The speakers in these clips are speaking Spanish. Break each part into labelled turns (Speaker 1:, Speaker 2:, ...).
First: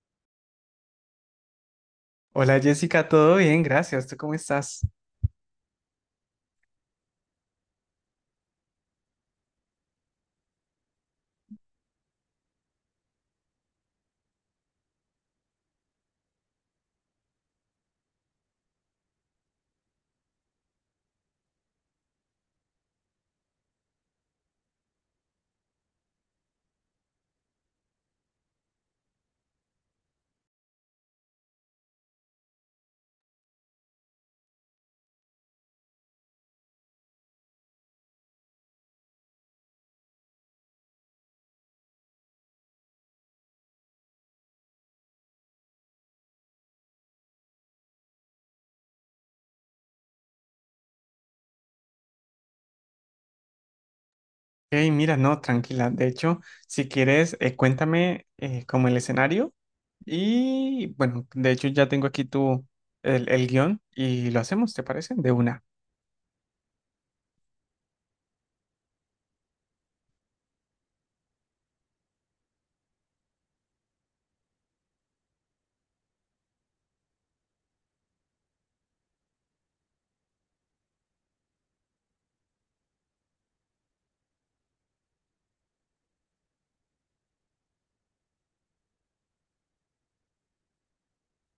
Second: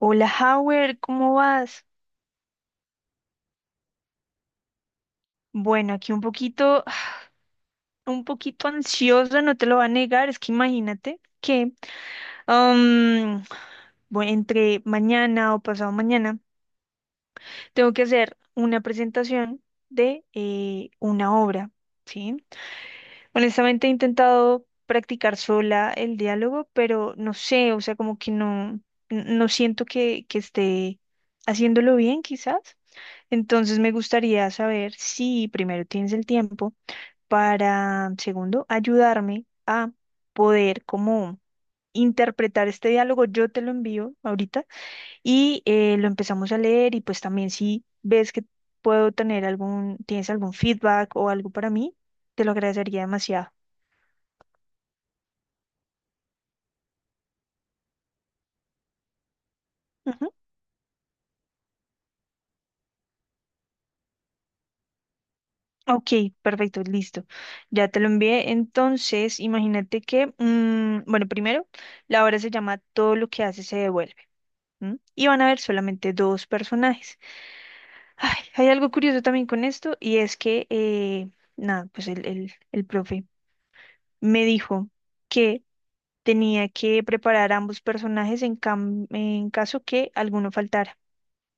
Speaker 1: Hola, Howard, ¿cómo vas?
Speaker 2: Hola Jessica, todo bien, gracias. ¿Tú cómo estás?
Speaker 1: Bueno, aquí un poquito, un poquito ansiosa, no te lo voy a negar, es que imagínate que am, bueno, entre mañana o pasado mañana tengo que hacer una presentación de una obra, ¿sí? Honestamente he intentado practicar sola el diálogo, pero no sé, o sea, como que no, no siento que, esté haciéndolo bien, quizás. Entonces me gustaría saber si primero tienes el tiempo para, segundo, ayudarme a poder como interpretar este diálogo. Yo te lo envío ahorita y lo empezamos a leer y pues también si ves que tienes algún feedback o algo para mí, te lo agradecería demasiado.
Speaker 2: Hey, mira, no, tranquila. De hecho, si quieres, cuéntame como el escenario
Speaker 1: Ujú.
Speaker 2: y bueno, de hecho ya tengo aquí tu el guión y lo hacemos, ¿te parece? De una.
Speaker 1: Ok, perfecto, listo. Ya te lo envié. Entonces, imagínate que, bueno, primero, la obra se llama Todo lo que hace se devuelve. ¿M? Y van a haber solamente dos personajes. Ay, hay algo curioso también con esto y es que, nada, pues el profe me dijo que tenía que preparar ambos personajes en, en caso que alguno faltara.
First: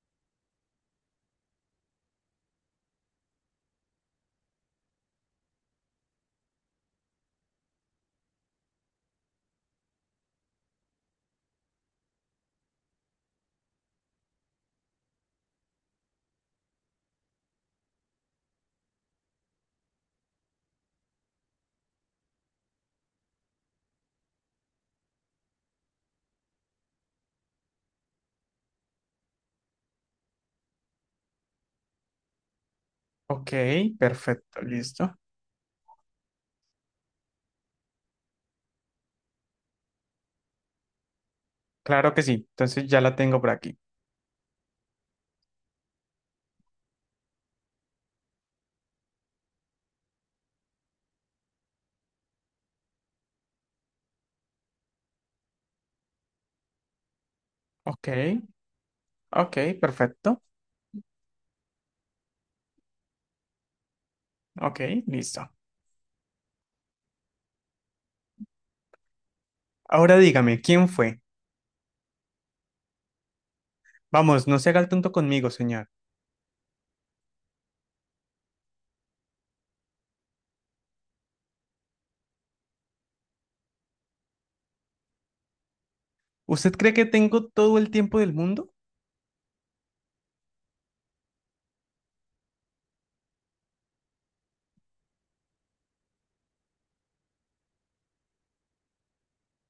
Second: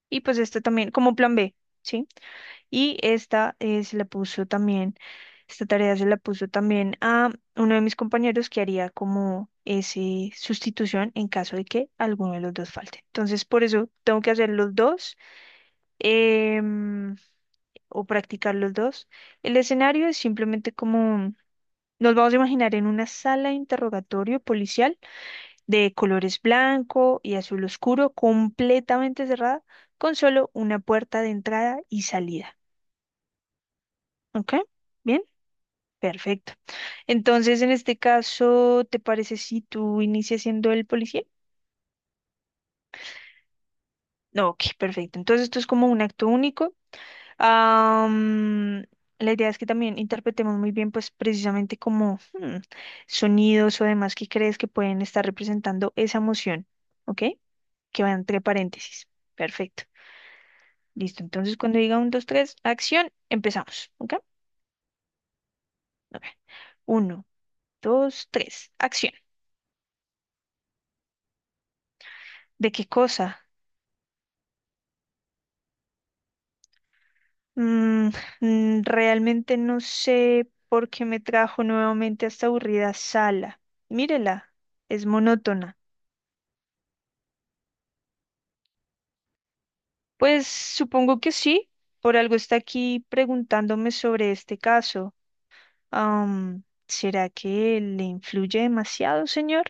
Speaker 1: Y pues esta también, como plan B, ¿sí? Y esta se la puso también, esta tarea se la puso también a uno de mis compañeros que haría como ese sustitución en caso de que alguno de los dos falte. Entonces, por eso tengo que hacer los dos em, o practicar los dos. El escenario es simplemente como nos vamos a imaginar en una sala de interrogatorio policial de colores blanco y azul oscuro, completamente cerrada, con solo una puerta de entrada y salida.
Speaker 2: Ok,
Speaker 1: ¿Ok?
Speaker 2: perfecto, listo.
Speaker 1: Bien, perfecto. Entonces, en este caso, ¿te parece si tú inicias siendo el policía?
Speaker 2: Claro que sí. Entonces ya la tengo por aquí.
Speaker 1: No, ok, perfecto. Entonces, esto es como un acto único. Am, la idea es que también interpretemos muy bien, pues precisamente como sonidos o demás que crees que pueden estar representando esa emoción, ¿ok? Que
Speaker 2: Ok,
Speaker 1: va entre paréntesis.
Speaker 2: ok,
Speaker 1: Perfecto.
Speaker 2: perfecto.
Speaker 1: Listo. Entonces, cuando diga un, dos, tres, acción, empezamos, ¿ok?
Speaker 2: Ok, listo.
Speaker 1: Ok. Uno, dos, tres, acción.
Speaker 2: Ahora dígame, ¿quién fue?
Speaker 1: ¿De qué cosa?
Speaker 2: Vamos, no se haga el tonto conmigo, señor.
Speaker 1: Mm, realmente no sé por qué me trajo nuevamente a esta aburrida sala. Mírela, es monótona.
Speaker 2: ¿Usted cree que tengo todo el tiempo del mundo?
Speaker 1: Pues supongo que sí, por algo está aquí preguntándome sobre este caso. ¿Será que le influye demasiado, señor?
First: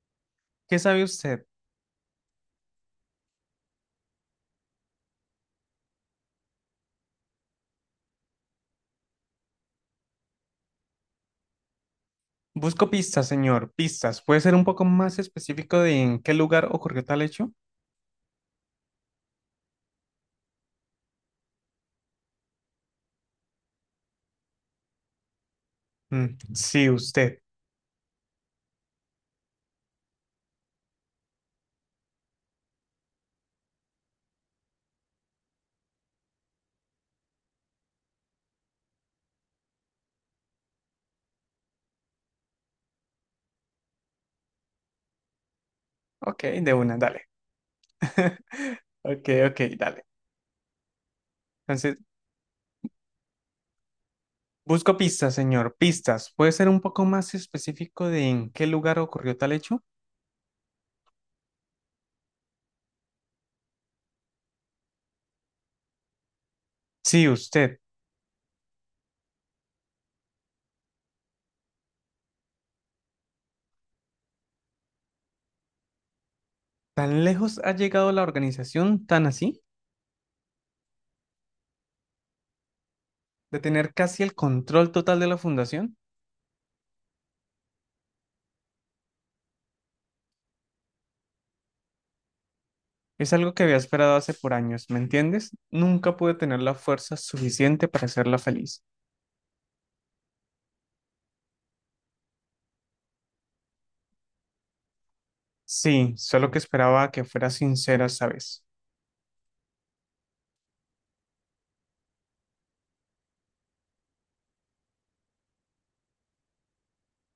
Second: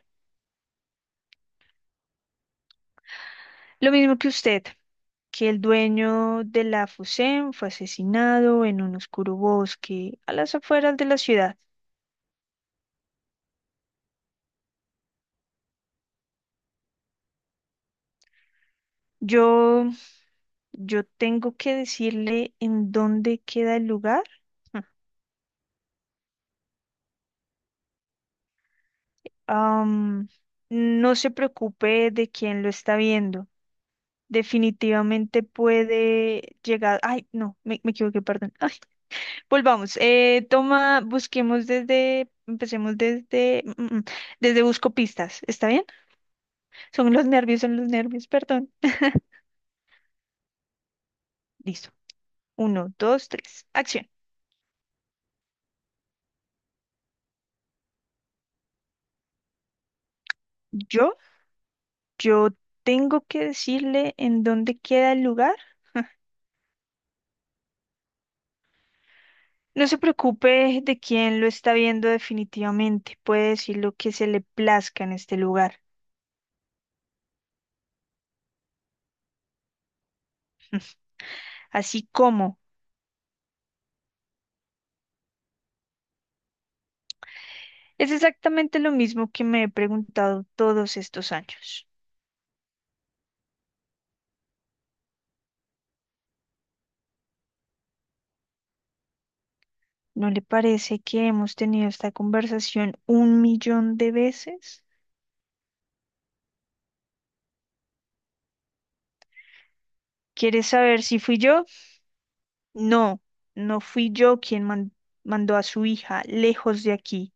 Speaker 2: ¿Qué sabe usted?
Speaker 1: Lo mismo que usted, que el dueño de la Fusem fue asesinado en un oscuro bosque a las afueras de la ciudad.
Speaker 2: Busco pistas, señor, pistas. ¿Puede ser un poco más específico de en qué lugar ocurrió tal hecho?
Speaker 1: Yo, yo tengo que decirle en dónde queda el lugar.
Speaker 2: Mm, sí, usted.
Speaker 1: Am, no se preocupe de quién lo está viendo. Definitivamente puede llegar. Ay, no, me equivoqué, perdón. Ay, volvamos. Toma, empecemos desde, desde busco pistas. ¿Está bien?
Speaker 2: Ok, de una, dale.
Speaker 1: Son los nervios, perdón.
Speaker 2: Ok, ok, dale.
Speaker 1: Listo.
Speaker 2: Entonces,
Speaker 1: Uno, dos, tres. Acción.
Speaker 2: busco pistas, señor, pistas. ¿Puede ser un poco más específico de en qué lugar ocurrió tal hecho?
Speaker 1: Yo, yo tengo que decirle en dónde queda el lugar.
Speaker 2: Sí, usted.
Speaker 1: No se preocupe de quién lo está viendo definitivamente. Puede decir lo que se le plazca en este lugar.
Speaker 2: ¿Tan lejos ha llegado la organización, tan así,
Speaker 1: Así como.
Speaker 2: de tener casi el control total de la fundación?
Speaker 1: Es exactamente lo mismo que me he preguntado todos estos años.
Speaker 2: Es algo que había esperado hace por años, ¿me entiendes? Nunca pude tener la fuerza suficiente para hacerla feliz.
Speaker 1: ¿No le parece que hemos tenido esta conversación un millón de veces?
Speaker 2: Sí, solo que esperaba que fuera sincera esta vez.
Speaker 1: ¿Quieres saber si fui yo? No, no fui yo quien mandó a su hija lejos de aquí.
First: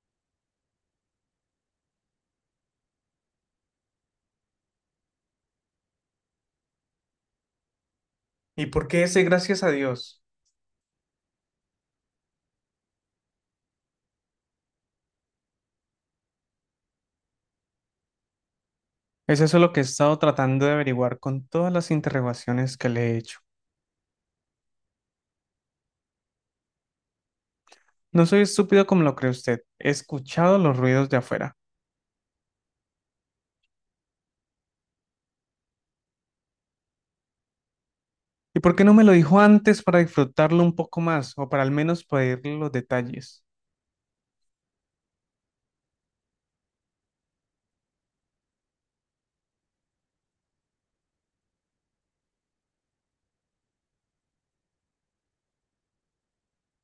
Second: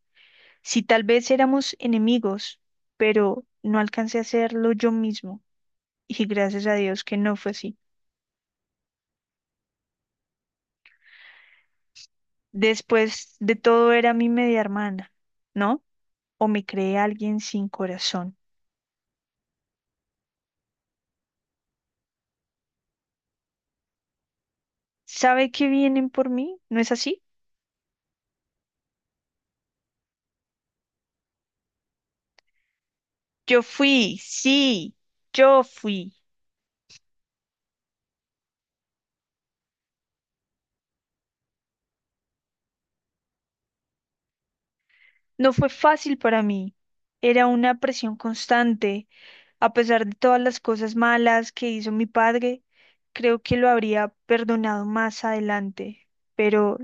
Speaker 1: Si tal vez éramos enemigos, pero no alcancé a hacerlo yo mismo. Y gracias a Dios que no fue así.
Speaker 2: ¿Y por qué ese gracias a Dios?
Speaker 1: Después de todo era mi media hermana, ¿no? O me creé alguien sin corazón.
Speaker 2: Es eso lo que he estado tratando de averiguar con todas las interrogaciones que le he hecho.
Speaker 1: Sabe que vienen por mí, ¿no es así?
Speaker 2: No soy estúpido como lo cree usted. He escuchado los ruidos de afuera.
Speaker 1: Yo fui, sí, yo fui.
Speaker 2: ¿Y por qué no me lo dijo antes para disfrutarlo un poco más o para al menos pedirle los detalles?
Speaker 1: No fue fácil para mí. Era una presión constante. A pesar de todas las cosas malas que hizo mi padre, creo que lo habría perdonado más adelante. Pero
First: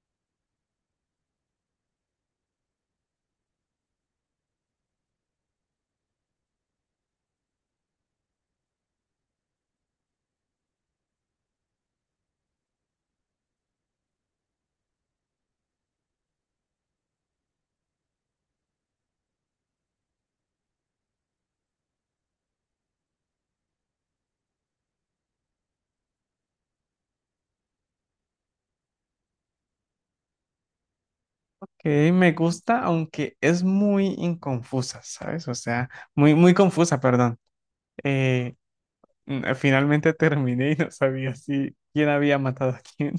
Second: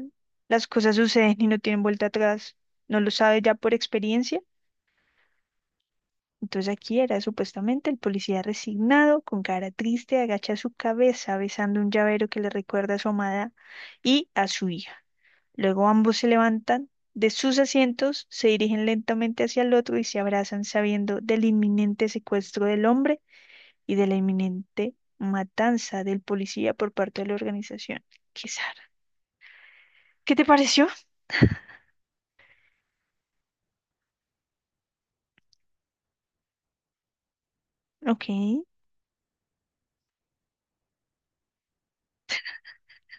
Speaker 1: las cosas suceden y no tienen vuelta atrás. ¿No lo sabe ya por experiencia? Entonces aquí era supuestamente el policía resignado, con cara triste, agacha su cabeza besando un llavero que le recuerda a su amada y a su hija. Luego ambos se levantan de sus asientos, se dirigen lentamente hacia el otro y se abrazan sabiendo del inminente secuestro del hombre y de la inminente matanza del policía por parte de la organización. Qué zarra. ¿Qué te pareció?
Speaker 2: Que me gusta, aunque es muy inconfusa, ¿sabes? O sea, muy, muy confusa, perdón. Eh,
Speaker 1: Ok.
Speaker 2: finalmente terminé y no sabía si quién había matado a quién.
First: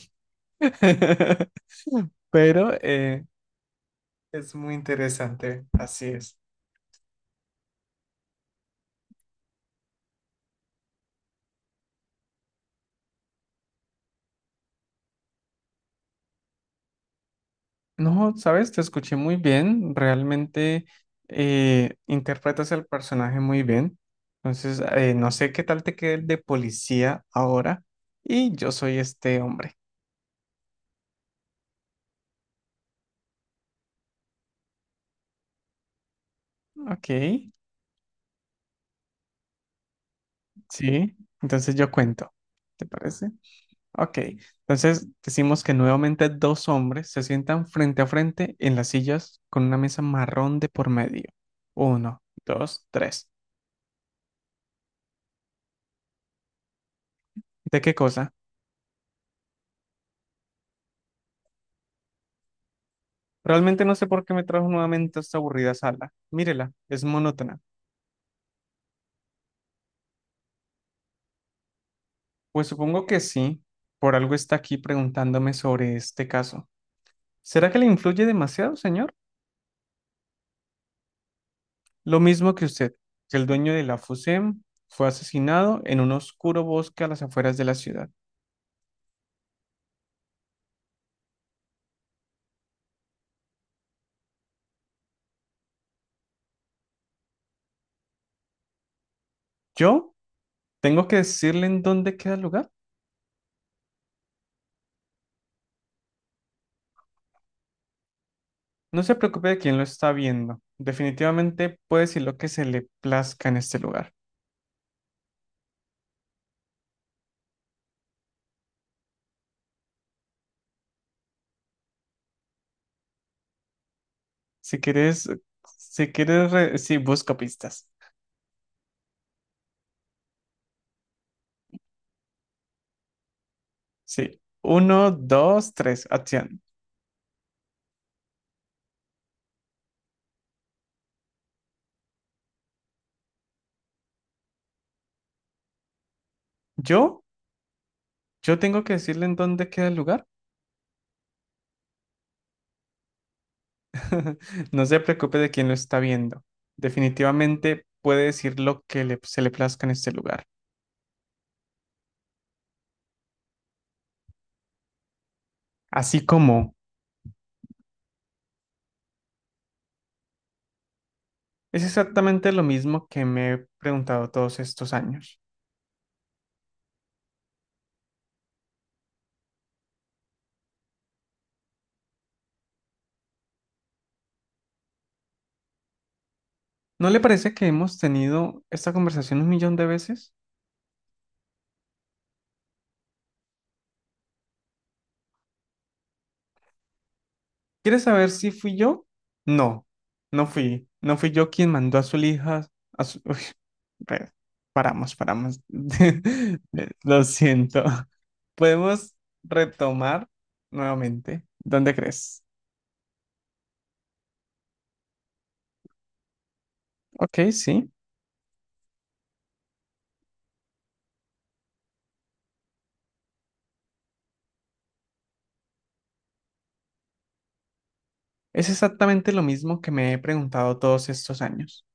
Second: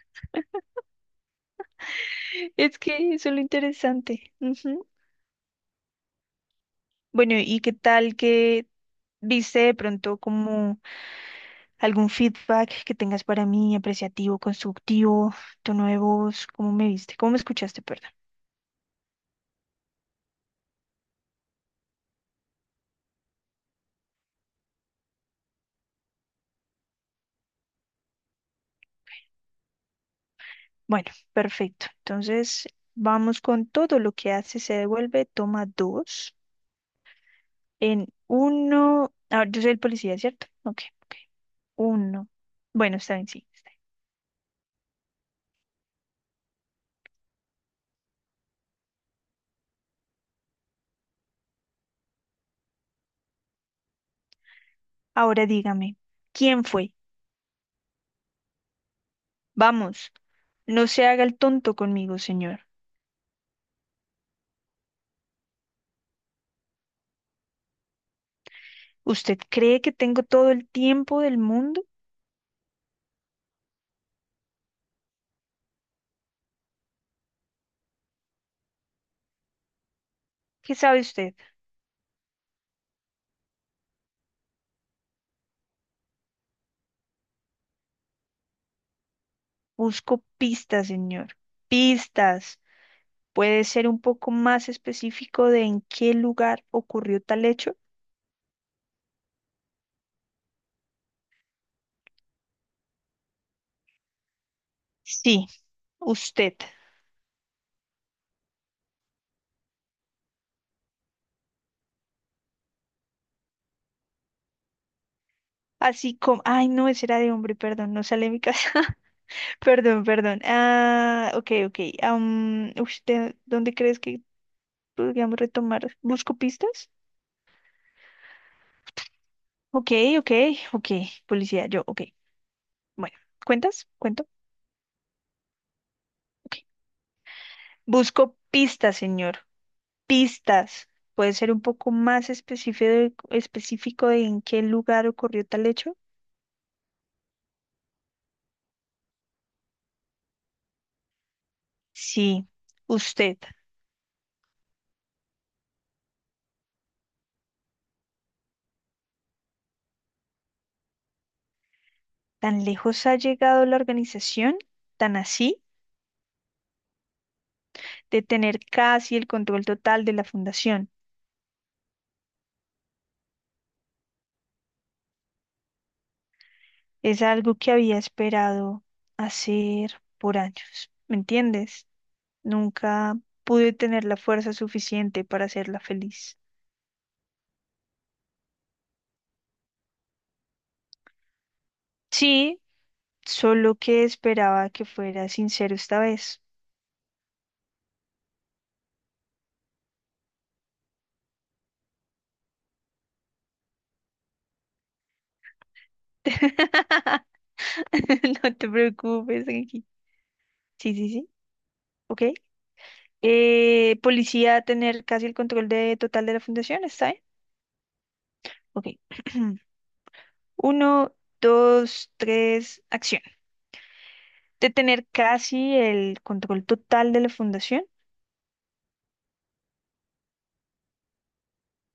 Speaker 2: Pero
Speaker 1: Es que eso es lo interesante.
Speaker 2: es muy
Speaker 1: Ujú.
Speaker 2: interesante, así es.
Speaker 1: Bueno, ¿y qué tal que viste de pronto como algún feedback que tengas para mí, apreciativo, constructivo, tono de voz? ¿Cómo me viste? ¿Cómo me escuchaste? Perdón.
Speaker 2: No, sabes, te escuché muy bien, realmente interpretas el personaje muy bien. Entonces, no sé qué tal te quede el de policía ahora. Y yo soy este hombre,
Speaker 1: Bueno, perfecto. Entonces, vamos con todo lo que hace, se devuelve, toma dos.
Speaker 2: ¿ok?
Speaker 1: En uno, ahora yo soy el policía, ¿cierto? Ok, ok.
Speaker 2: Sí, entonces yo
Speaker 1: Uno.
Speaker 2: cuento, ¿te
Speaker 1: Bueno, está bien,
Speaker 2: parece?
Speaker 1: sí, está bien.
Speaker 2: Ok, entonces decimos que nuevamente dos hombres se sientan frente a frente en las sillas con una mesa marrón de por medio. Uno, dos, tres.
Speaker 1: Ahora dígame, ¿quién fue?
Speaker 2: ¿De qué cosa?
Speaker 1: Vamos, no se haga el tonto conmigo, señor.
Speaker 2: Realmente no sé por qué me trajo nuevamente a esta aburrida sala. Mírela, es monótona.
Speaker 1: ¿Usted cree que tengo todo el tiempo del mundo?
Speaker 2: Pues supongo que sí, por algo está aquí preguntándome sobre este caso. ¿Será que le influye demasiado, señor?
Speaker 1: ¿Qué sabe usted?
Speaker 2: Lo mismo que usted, que el dueño de la FUSEM fue asesinado en un oscuro bosque a las afueras de la ciudad.
Speaker 1: Busco pistas, señor. Pistas. ¿Puede ser un poco más específico de en qué lugar ocurrió tal hecho?
Speaker 2: ¿Yo? Tengo que decirle en dónde queda el lugar.
Speaker 1: Sí, usted.
Speaker 2: No se preocupe de quién lo está viendo. Definitivamente puede decir lo que se le plazca en este lugar.
Speaker 1: Así como... Ay, no, ese era de hombre, perdón, no sale de mi casa. Perdón, perdón. Ah, ok, ok. ¿Usted dónde crees que
Speaker 2: Si quieres,
Speaker 1: podríamos retomar? ¿Busco pistas?
Speaker 2: sí, busco pistas.
Speaker 1: Ok, ok, ok. Policía, yo, ok. Bueno, ¿cuentas? ¿Cuento?
Speaker 2: Sí. Uno, dos, tres,
Speaker 1: Ok.
Speaker 2: acción.
Speaker 1: Busco pistas, señor. Pistas. ¿Puede ser un poco más específico de en qué lugar ocurrió tal hecho?
Speaker 2: Yo, yo tengo que decirle en dónde queda el lugar.
Speaker 1: Sí. ¿Usted
Speaker 2: No se preocupe de quién lo está viendo. Definitivamente puede decir lo que se le plazca en este lugar.
Speaker 1: tan lejos ha llegado la organización, tan así,
Speaker 2: Así como
Speaker 1: de tener casi el control total de la fundación?
Speaker 2: es exactamente lo mismo que me he preguntado todos estos años.
Speaker 1: Es algo que había esperado hacer por años, ¿me entiendes? Nunca pude tener la fuerza suficiente para hacerla feliz.
Speaker 2: ¿No le parece que hemos tenido esta conversación un millón de veces?
Speaker 1: Sí, solo que esperaba que fuera sincero esta vez.
Speaker 2: ¿Quieres saber si fui yo? No, No fui yo quien mandó a su hija Uy, re- paramos, paramos. Lo siento.
Speaker 1: No te
Speaker 2: Podemos
Speaker 1: preocupes, Genki.
Speaker 2: retomar
Speaker 1: Sí, sí, sí.
Speaker 2: nuevamente. ¿Dónde
Speaker 1: Ok.
Speaker 2: crees?
Speaker 1: Policía tener casi el total de la fundación, ¿está bien?
Speaker 2: Ok, sí.
Speaker 1: Ok. Uno, dos, tres, acción. De tener casi el control total de la fundación
Speaker 2: Es exactamente lo mismo que me he preguntado todos estos años.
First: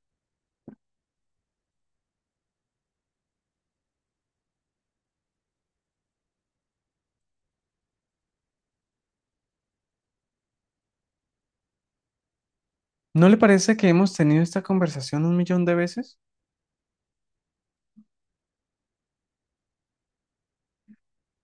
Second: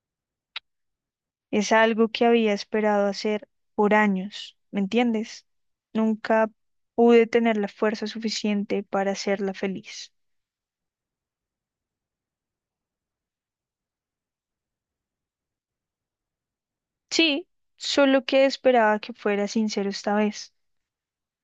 Speaker 1: es algo que había esperado hacer por años, ¿me entiendes? Nunca pude tener la fuerza suficiente para hacerla feliz.
Speaker 2: ¿No le parece que hemos tenido esta conversación un millón de veces?
Speaker 1: Sí, solo que esperaba que fuera sincero esta vez.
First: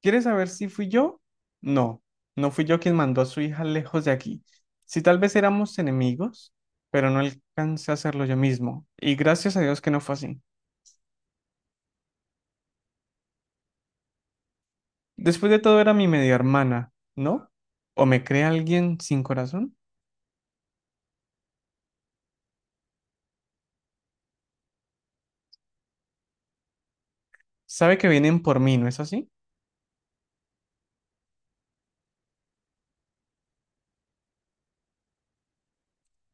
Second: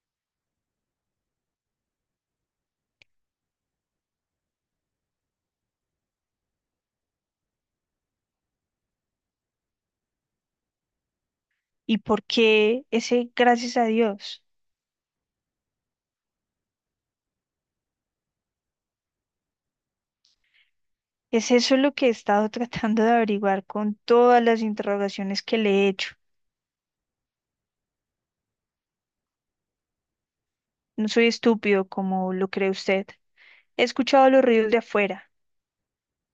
Speaker 2: ¿Quieres saber si fui yo? No, no fui yo quien mandó a su hija lejos de aquí. Si tal vez éramos enemigos, pero no alcancé a hacerlo yo mismo. Y gracias a Dios que no fue así.
Speaker 1: Y por qué ese gracias a Dios.
Speaker 2: Después de todo era mi media hermana, ¿no? ¿O me cree alguien sin corazón?
Speaker 1: Es eso lo que he estado tratando de averiguar con todas las interrogaciones que le he hecho.
Speaker 2: Sabe que vienen por mí, ¿no es así?
Speaker 1: No soy estúpido como lo cree usted. He escuchado los ruidos de afuera.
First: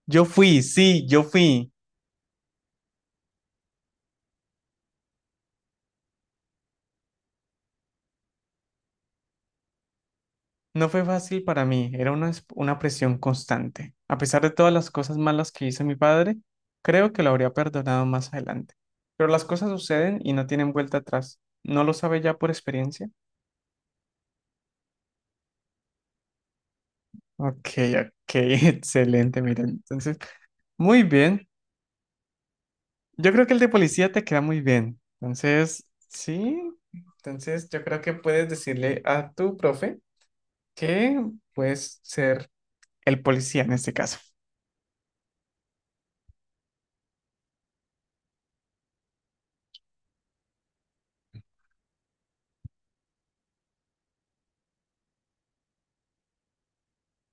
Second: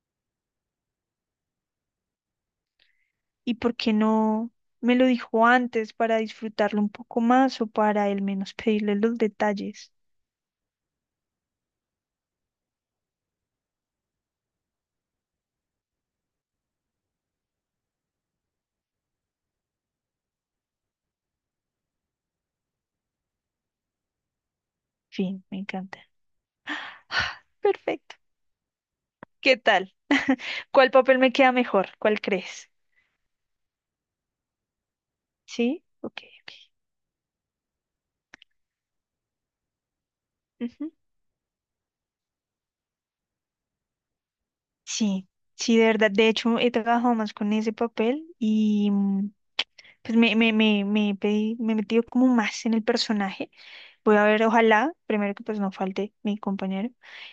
Speaker 2: Yo fui, sí, yo fui.
Speaker 1: ¿Y por qué no me lo dijo antes para disfrutarlo un poco más o para al menos pedirle los detalles?
Speaker 2: No fue fácil para mí, era una presión constante. A pesar de todas las cosas malas que hizo mi padre, creo que lo habría perdonado más adelante. Pero las cosas suceden y no tienen vuelta atrás. ¿No lo sabe ya por experiencia?
Speaker 1: Fin, me encanta.
Speaker 2: Ok,
Speaker 1: Perfecto.
Speaker 2: ok, excelente,
Speaker 1: ¿Qué
Speaker 2: miren.
Speaker 1: tal?
Speaker 2: Entonces,
Speaker 1: ¿Cuál
Speaker 2: muy
Speaker 1: papel me
Speaker 2: bien.
Speaker 1: queda mejor? ¿Cuál crees?
Speaker 2: Yo creo que el de policía te queda muy bien.
Speaker 1: ¿Sí?
Speaker 2: Entonces,
Speaker 1: Ok, ok.
Speaker 2: sí. Entonces, yo creo que puedes decirle a tu profe
Speaker 1: Ujú.
Speaker 2: que puedes ser el policía en este caso.
Speaker 1: Sí, sí, de verdad. De hecho, he trabajado más con ese papel y pues me he metido como más en el personaje. Voy a ver, ojalá, primero que pues no falte mi compañero.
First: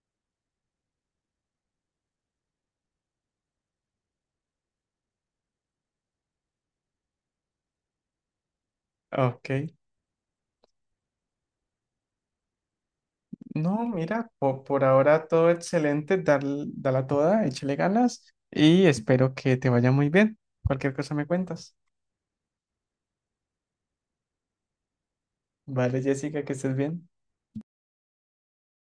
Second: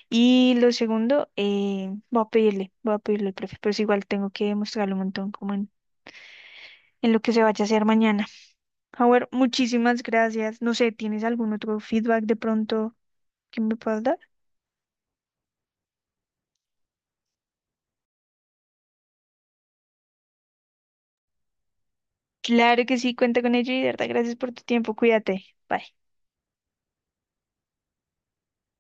Speaker 1: Y lo segundo, voy a pedirle al profe, pero es igual tengo que mostrarle un montón como en lo que se vaya a hacer mañana. Howard,
Speaker 2: Ok.
Speaker 1: muchísimas gracias. No sé, ¿tienes algún otro feedback de pronto que me
Speaker 2: No,
Speaker 1: puedas dar?
Speaker 2: mira, ahora todo excelente, dala toda, échale ganas y espero que te vaya muy bien. Cualquier cosa me cuentas.
Speaker 1: Claro que sí, cuenta con ello y de verdad, gracias por tu tiempo. Cuídate. Bye.
Speaker 2: Vale, Jessica, que estés bien.